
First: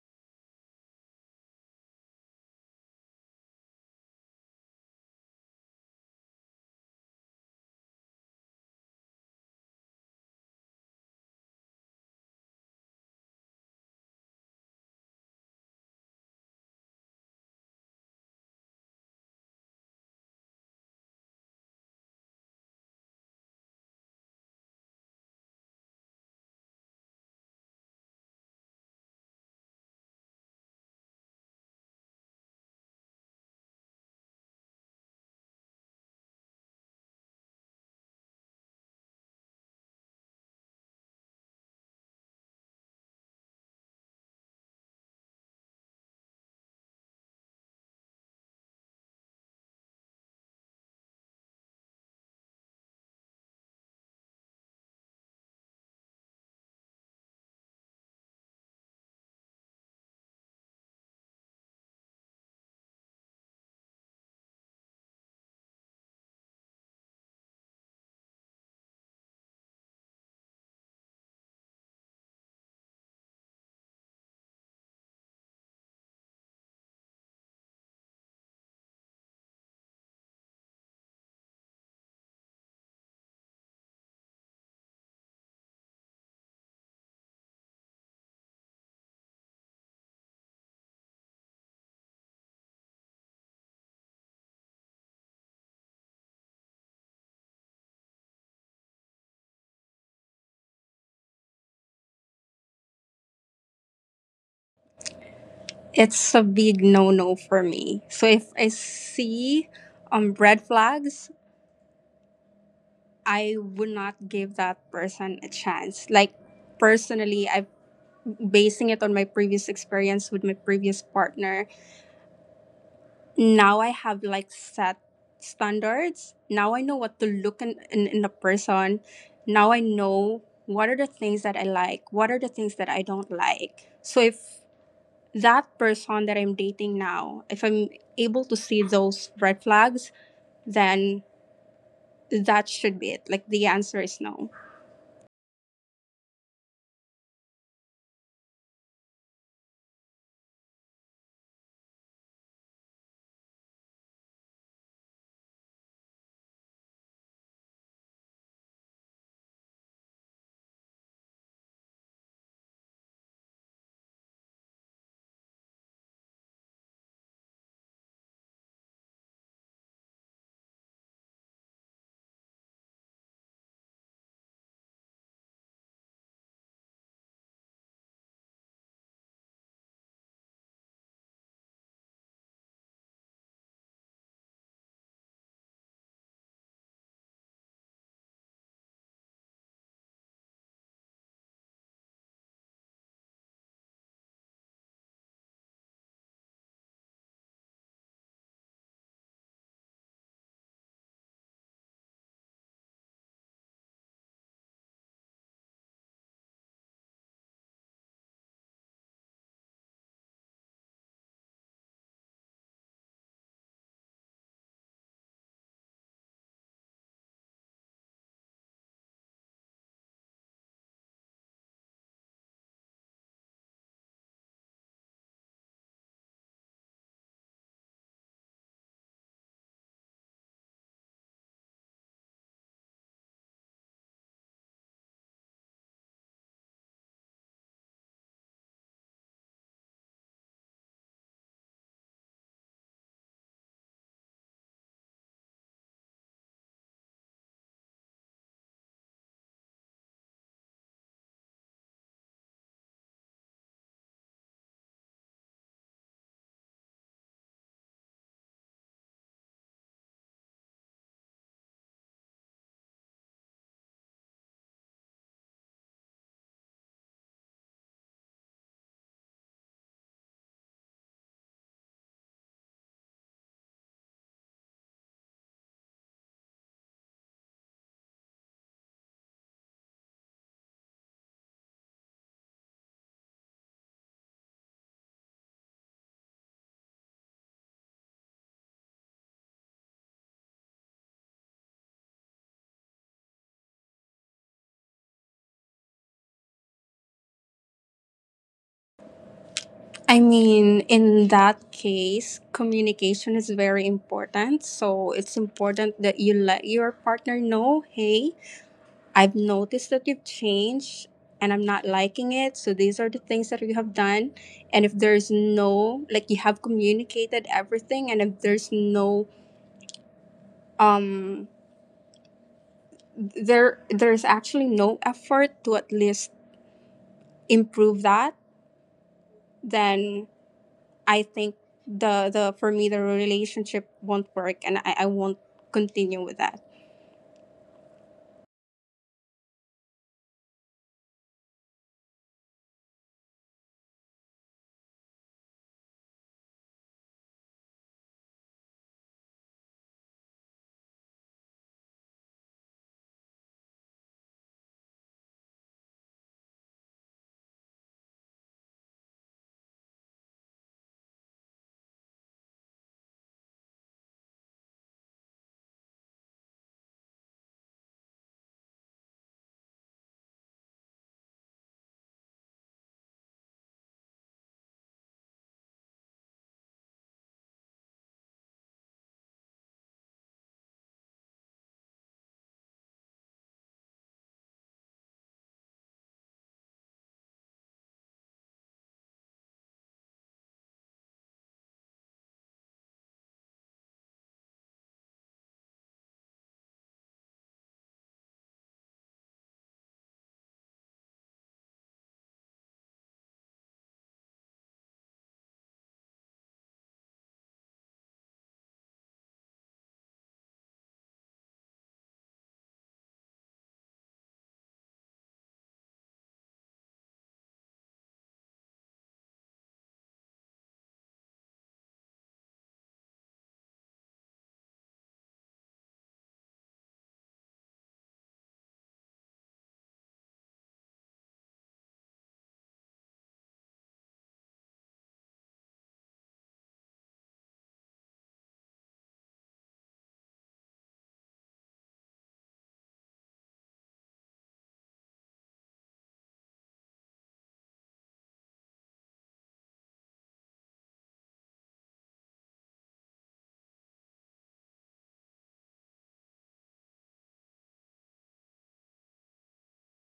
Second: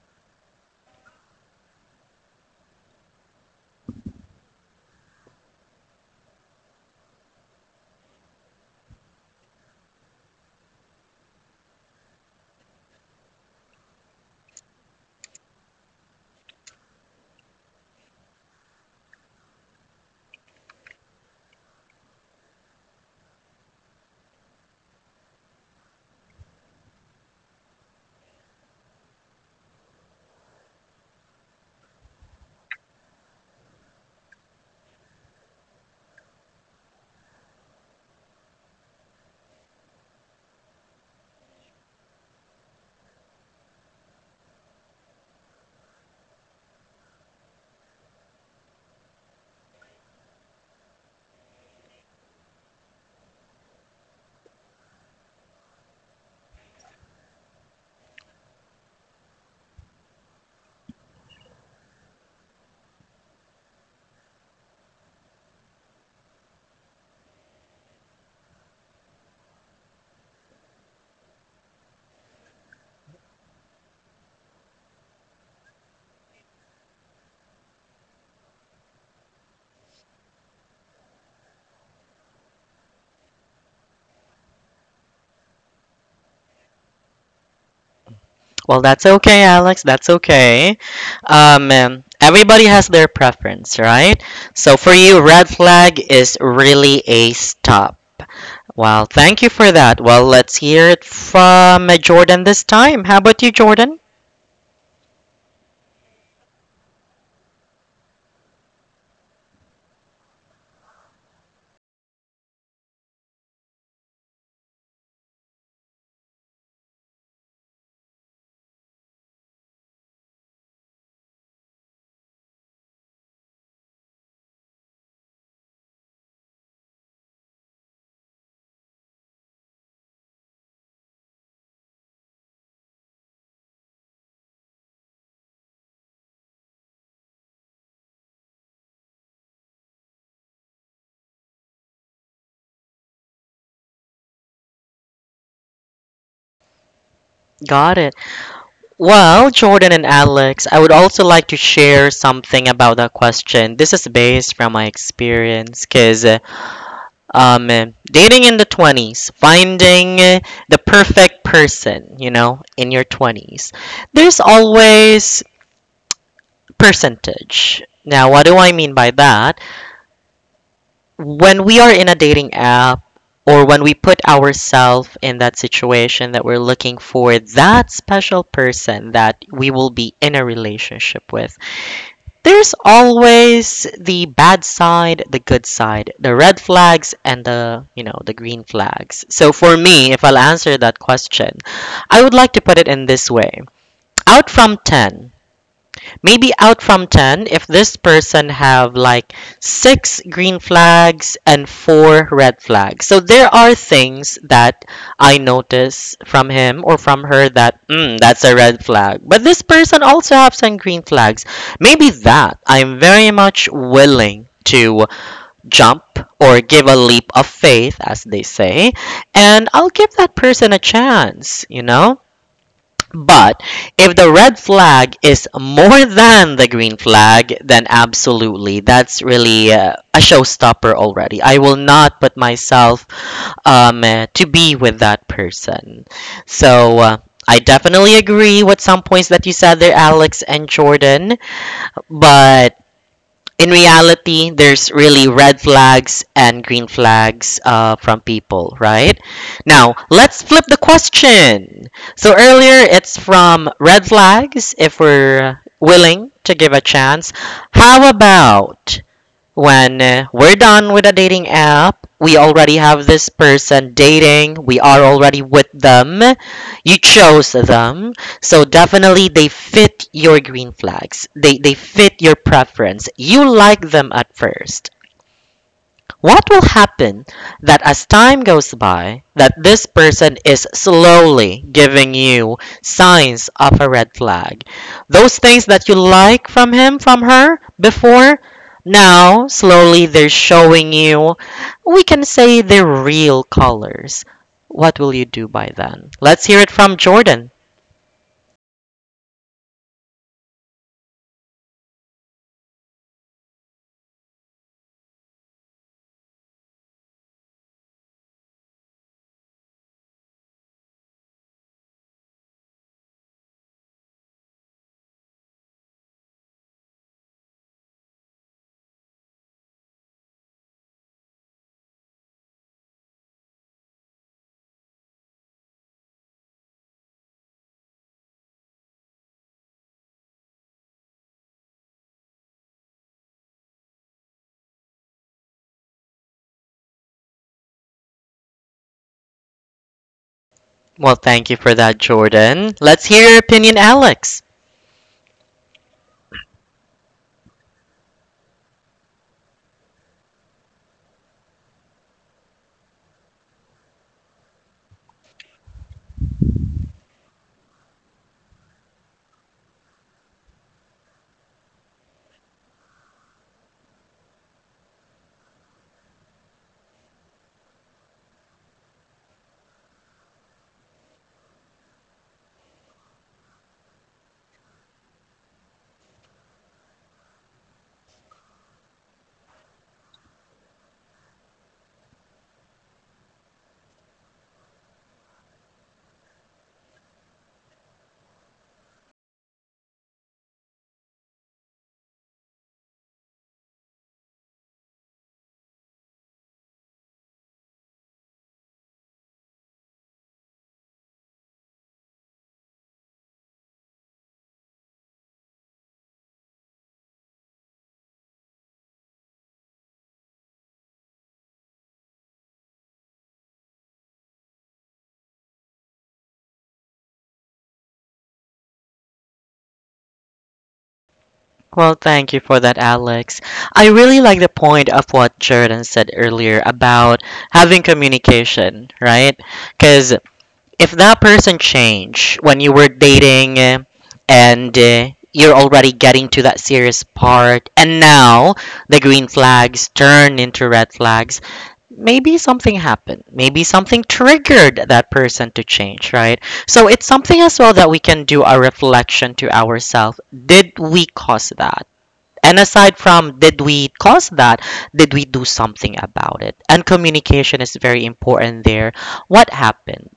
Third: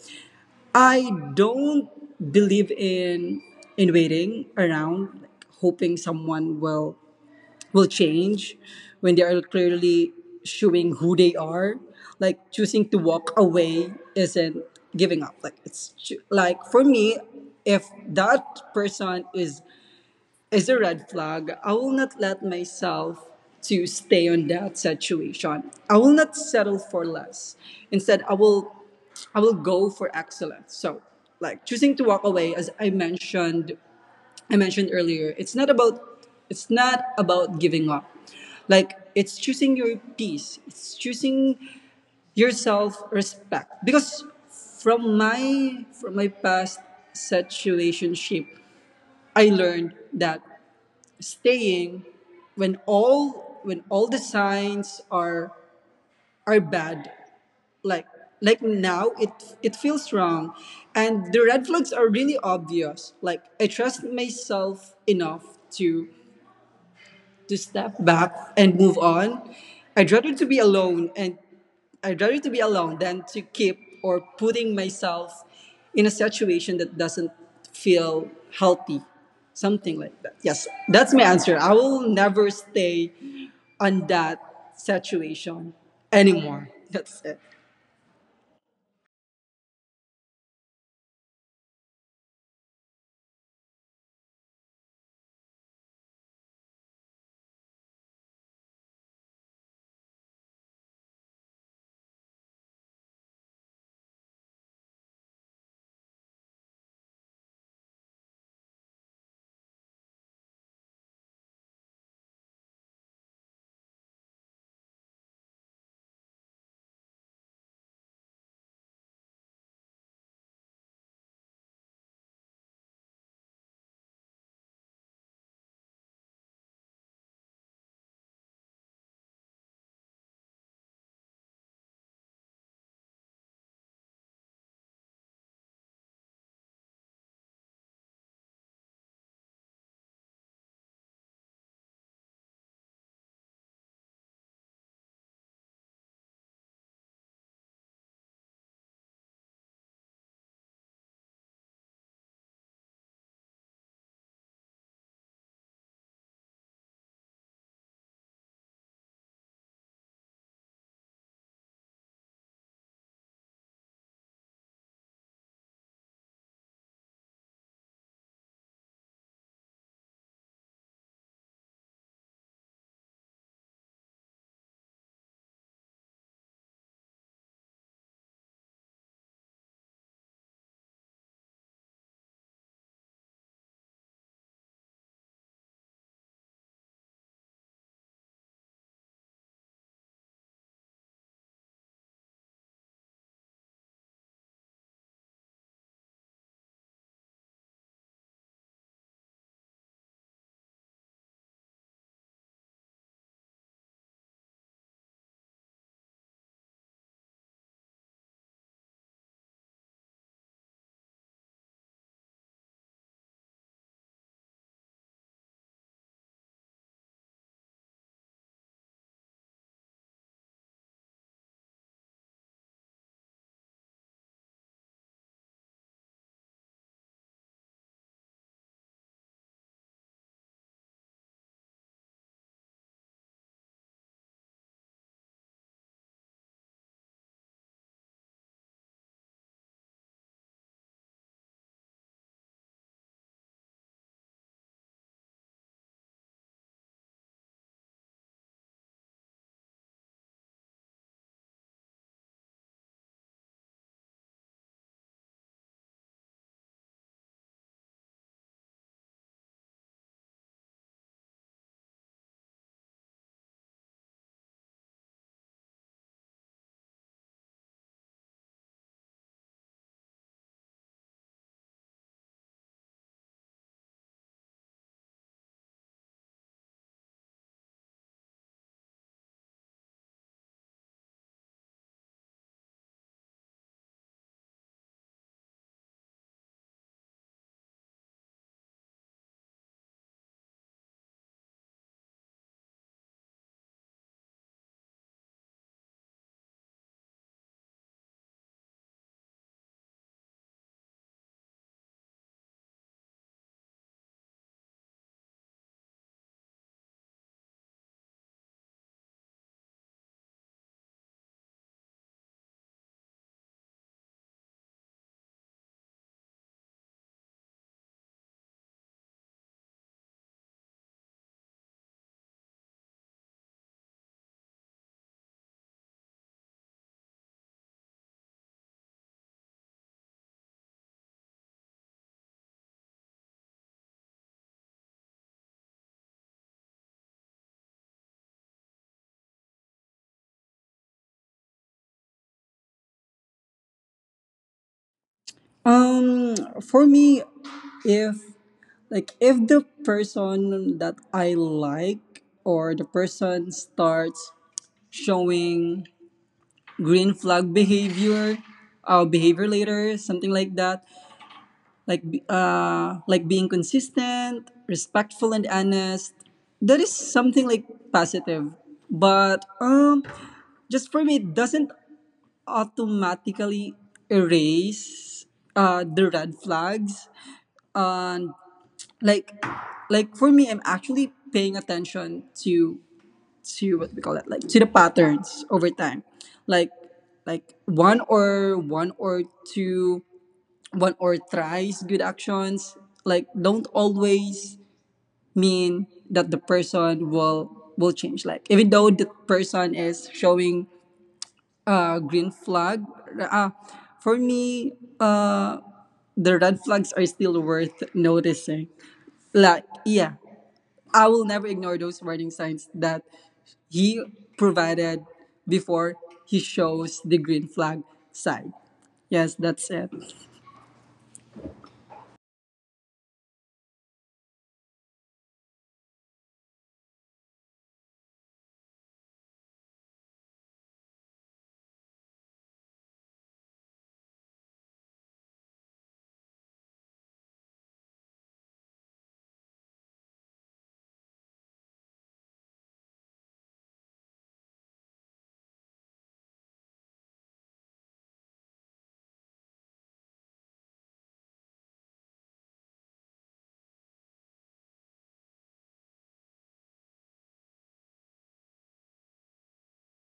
I don't believe in in waiting around, like, hoping someone will will change when they are clearly showing who they are. Like, choosing to walk away isn't giving up. Like, it's ju- like for me, if that person is is a red flag, I will not let myself to stay on that situation. I will not settle for less. Instead, I will I will go for excellence. So, like, choosing to walk away, as I mentioned I mentioned earlier, it's not about it's not about giving up. Like, it's choosing your peace. It's choosing your self-respect. Because from my from my past situationship, I learned that staying when all when all the signs are are bad, like, like now it it feels wrong and the red flags are really obvious, like, I trust myself enough to to step back and move on. I'd rather to be alone and I'd rather to be alone than to keep or putting myself in a situation that doesn't feel healthy. Something like that. Yes, that's my answer. I will never stay on that situation anymore. That's it. Well, that's okay, Alex. That's okay. Um, um, everybody has their preference, right? So for you, red flag is really a stop. Well, thank you for that. Well, let's hear it from uh, Jordan this time. How about you, Jordan? It's a big no no for me. So if I see um, red flags, I would not give that person a chance. Like personally, I'm basing it on my previous experience with my previous partner. Now I have like set standards. Now I know what to look in, in, in a person. Now I know what are the things that I like, what are the things that I don't like. So if that person that I'm dating now, if I'm able to see those red flags, then that should be it. Like the answer is no. Got it. Well, Jordan and Alex, I would also like to share something about that question. This is based from my experience because um, dating in the twenties, finding the perfect person, you know, in your twenties, there's always percentage. Now, what do I mean by that? When we are in a dating app, or when we put ourselves in that situation that we're looking for that special person that we will be in a relationship with, there's always the bad side, the good side, the red flags, and the, you know, the green flags. So for me, if I'll answer that question, I would like to put it in this way. Out from ten, maybe out from ten if this person have like six green flags and four red flags, so there are things that I notice from him or from her that mm, that's a red flag, but this person also have some green flags, maybe, that I'm very much willing to jump or give a leap of faith, as they say, and I'll give that person a chance, you know. But if the red flag is more than the green flag, then absolutely, that's really uh, a showstopper already. I will not put myself um, uh, to be with that person. So uh, I definitely agree with some points that you said there, Alex and Jordan. But in reality, there's really red flags and green flags uh, from people, right? Now, let's flip the question. So earlier, it's from red flags if we're willing to give a chance. How about when uh, we're done with a dating app, we already have this person dating, we are already with them, you chose them. So definitely they fit your green flags. They they fit your preference. You like them at first. What will happen that as time goes by, that this person is slowly giving you signs of a red flag? Those things that you like from him, from her before, now slowly they're showing you, we can say they're real colors. What will you do by then? Let's hear it from Jordan. I mean, in that case, communication is very important. So it's important that you let your partner know, hey, I've noticed that you've changed and I'm not liking it. So these are the things that you have done. And if there's no like you have communicated everything and if there's no um there there's actually no effort to at least improve that, then I think the the for me the relationship won't work and I, I won't continue with that. Well, thank you for that, Jordan. Let's hear your opinion, Alex. Um, for me, if like if the person that I like or the person starts showing green flag behavior uh, behavior later, something like that, like be- uh, like being consistent, respectful, and honest, that is something like positive. But um just for me, it doesn't automatically erase uh, the red flags. And like like for me, I'm actually paying attention to to what we call it, like, to the patterns over time. like like one or one or two one or thrice good actions, like, don't always mean that the person will will change. Like, even though the person is showing a green flag, uh, for me, uh the red flags are still worth noticing. Like, yeah, I will never ignore those warning signs that he provided before he shows the green flag sign. Yes, that's it. Well, thank you for that, Alex. I really like the point of what Jordan said earlier about having communication, right? Because if that person changed when you were dating uh, and uh, you're already getting to that serious part, and now the green flags turn into red flags, maybe something happened. Maybe something triggered that person to change, right? So it's something as well that we can do a reflection to ourselves. Did we cause that? And aside from did we cause that, did we do something about it? And communication is very important there. What happened?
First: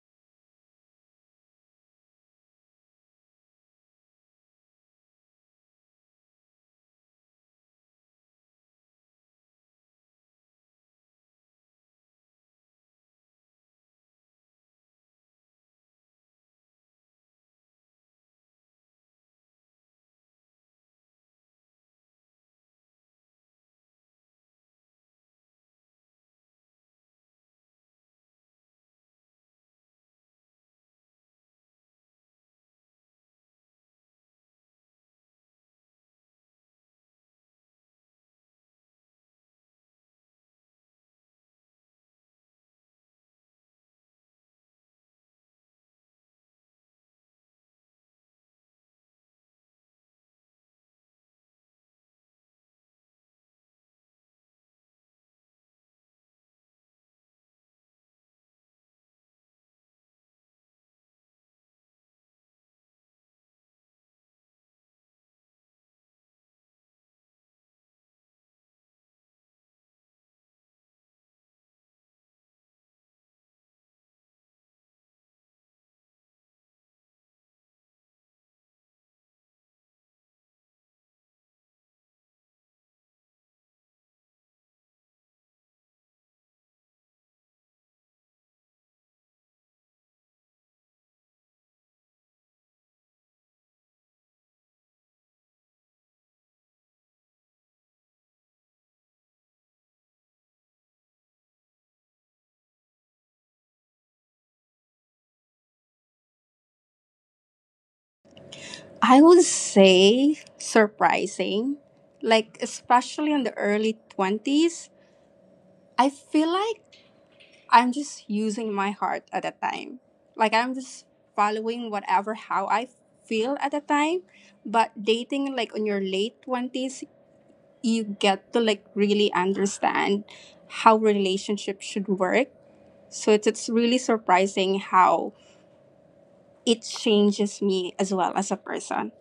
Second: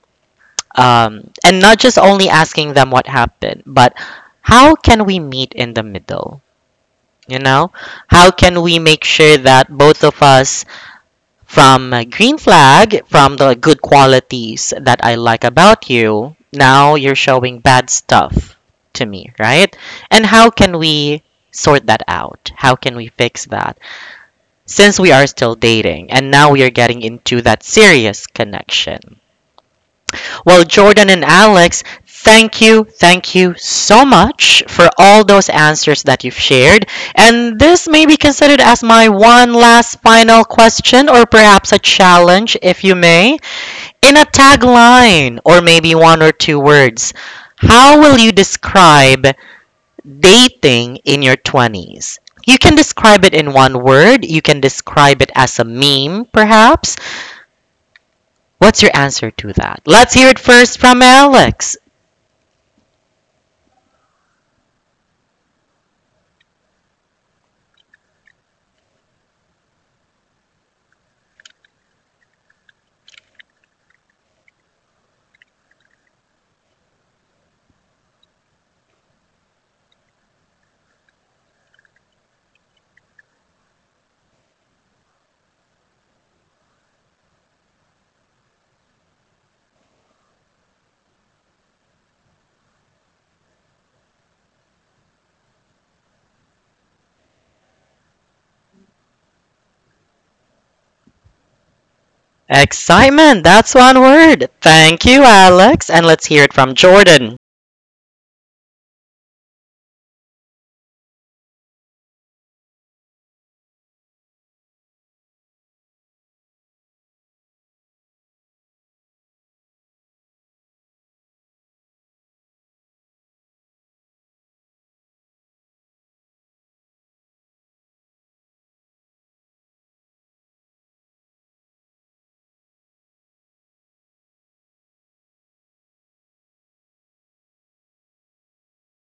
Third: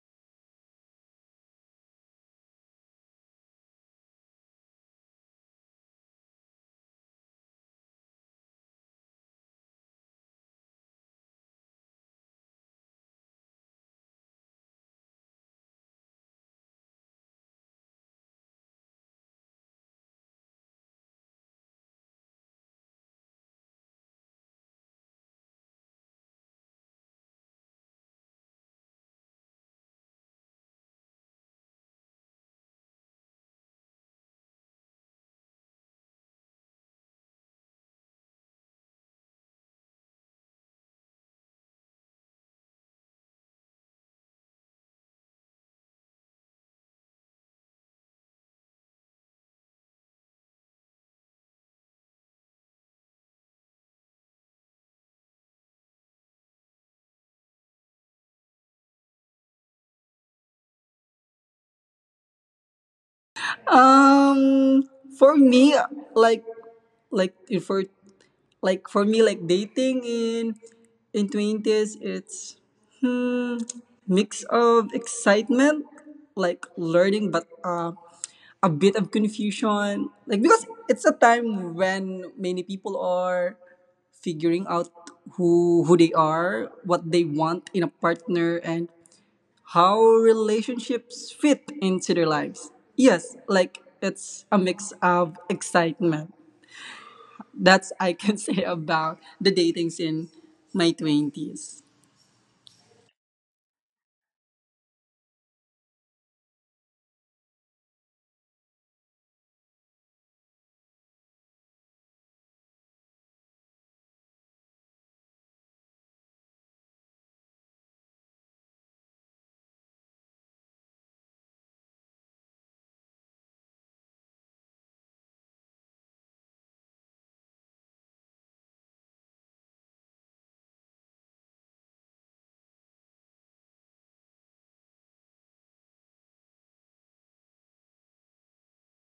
Um, and not just only asking them what happened, but how can we meet in the middle? You know, how can we make sure that both of us from green flag, from the good qualities that I like about you, now you're showing bad stuff to me, right? And how can we sort that out? How can we fix that? Since we are still dating and now we are getting into that serious connection. Well, Jordan and Alex, thank you, thank you so much for all those answers that you've shared. And this may be considered as my one last final question or perhaps a challenge, if you may. In a tagline or maybe one or two words, how will you describe dating in your twenties. You can describe it in one word. You can describe it as a meme, perhaps. What's your answer to that? Let's hear it first from Alex. Um, for me, like like if for like for me, like, dating in in twenties, it's, hmm, mix of excitement, like, learning, but uh, a bit of confusion. Like, because it's a time when many people are figuring out who who they are, what they want in a partner, and how relationships fit into their lives. Yes, like, it's a mix of excitement. That's I can (laughs) say about the dating scene in my twenties. Excitement, that's one word. Thank you, Alex. And let's hear it from Jordan. I would say surprising. Like especially in the early twenties, I feel like I'm just using my heart at that time. Like I'm just following whatever how I feel at that time. But dating like on your late twenties, you get to like really understand how relationships should work. So it's it's really surprising how it changes me as well as a person.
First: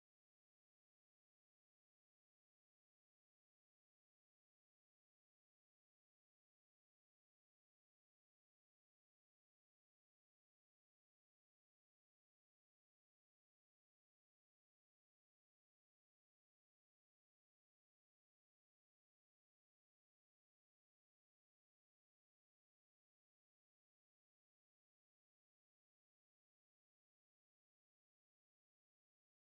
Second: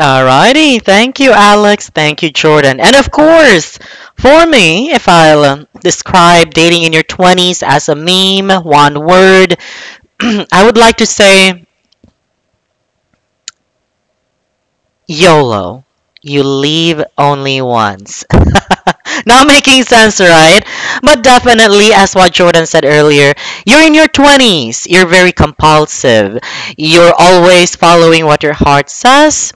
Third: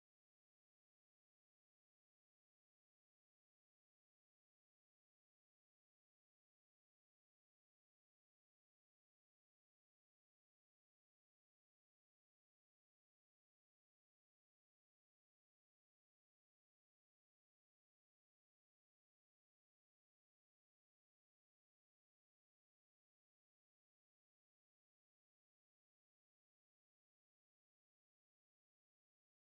Alrighty, thank you, Alex. Thank you, Jordan. And of course, for me, if I'll um, describe dating in your twenties as a meme, one word, (clears throat) I would like to say YOLO. You live only once. (laughs) Not making sense, right? But definitely, as what Jordan said earlier, you're in your twenties. You're very compulsive. You're always following what your heart says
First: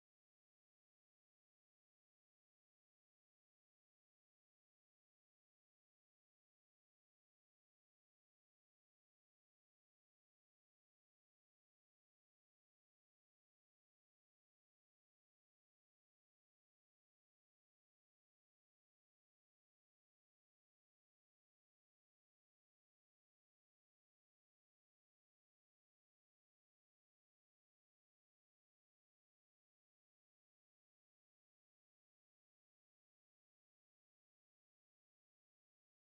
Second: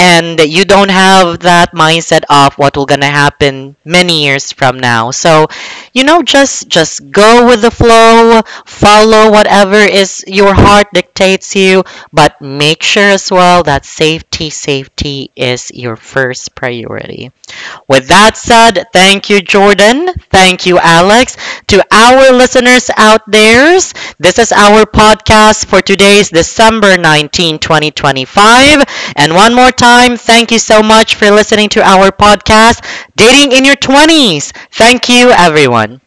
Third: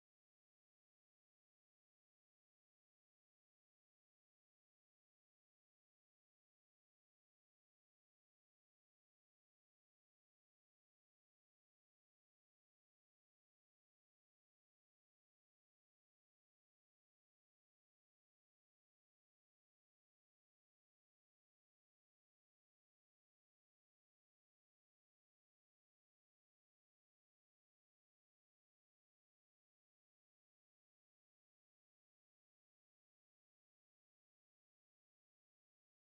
and you don't have that mindset of what will gonna happen many years from now. So, you know, just just go with the flow, follow whatever is your heart dictates you, but make sure as well that safety safety is your first priority. With that said, thank you, Jordan. Thank you, Alex. To our listeners out there, this is our podcast for today's December nineteenth, twenty twenty-five. And one more time, thank you so much for listening to our podcast, Dating in Your twenties. Thank you, everyone.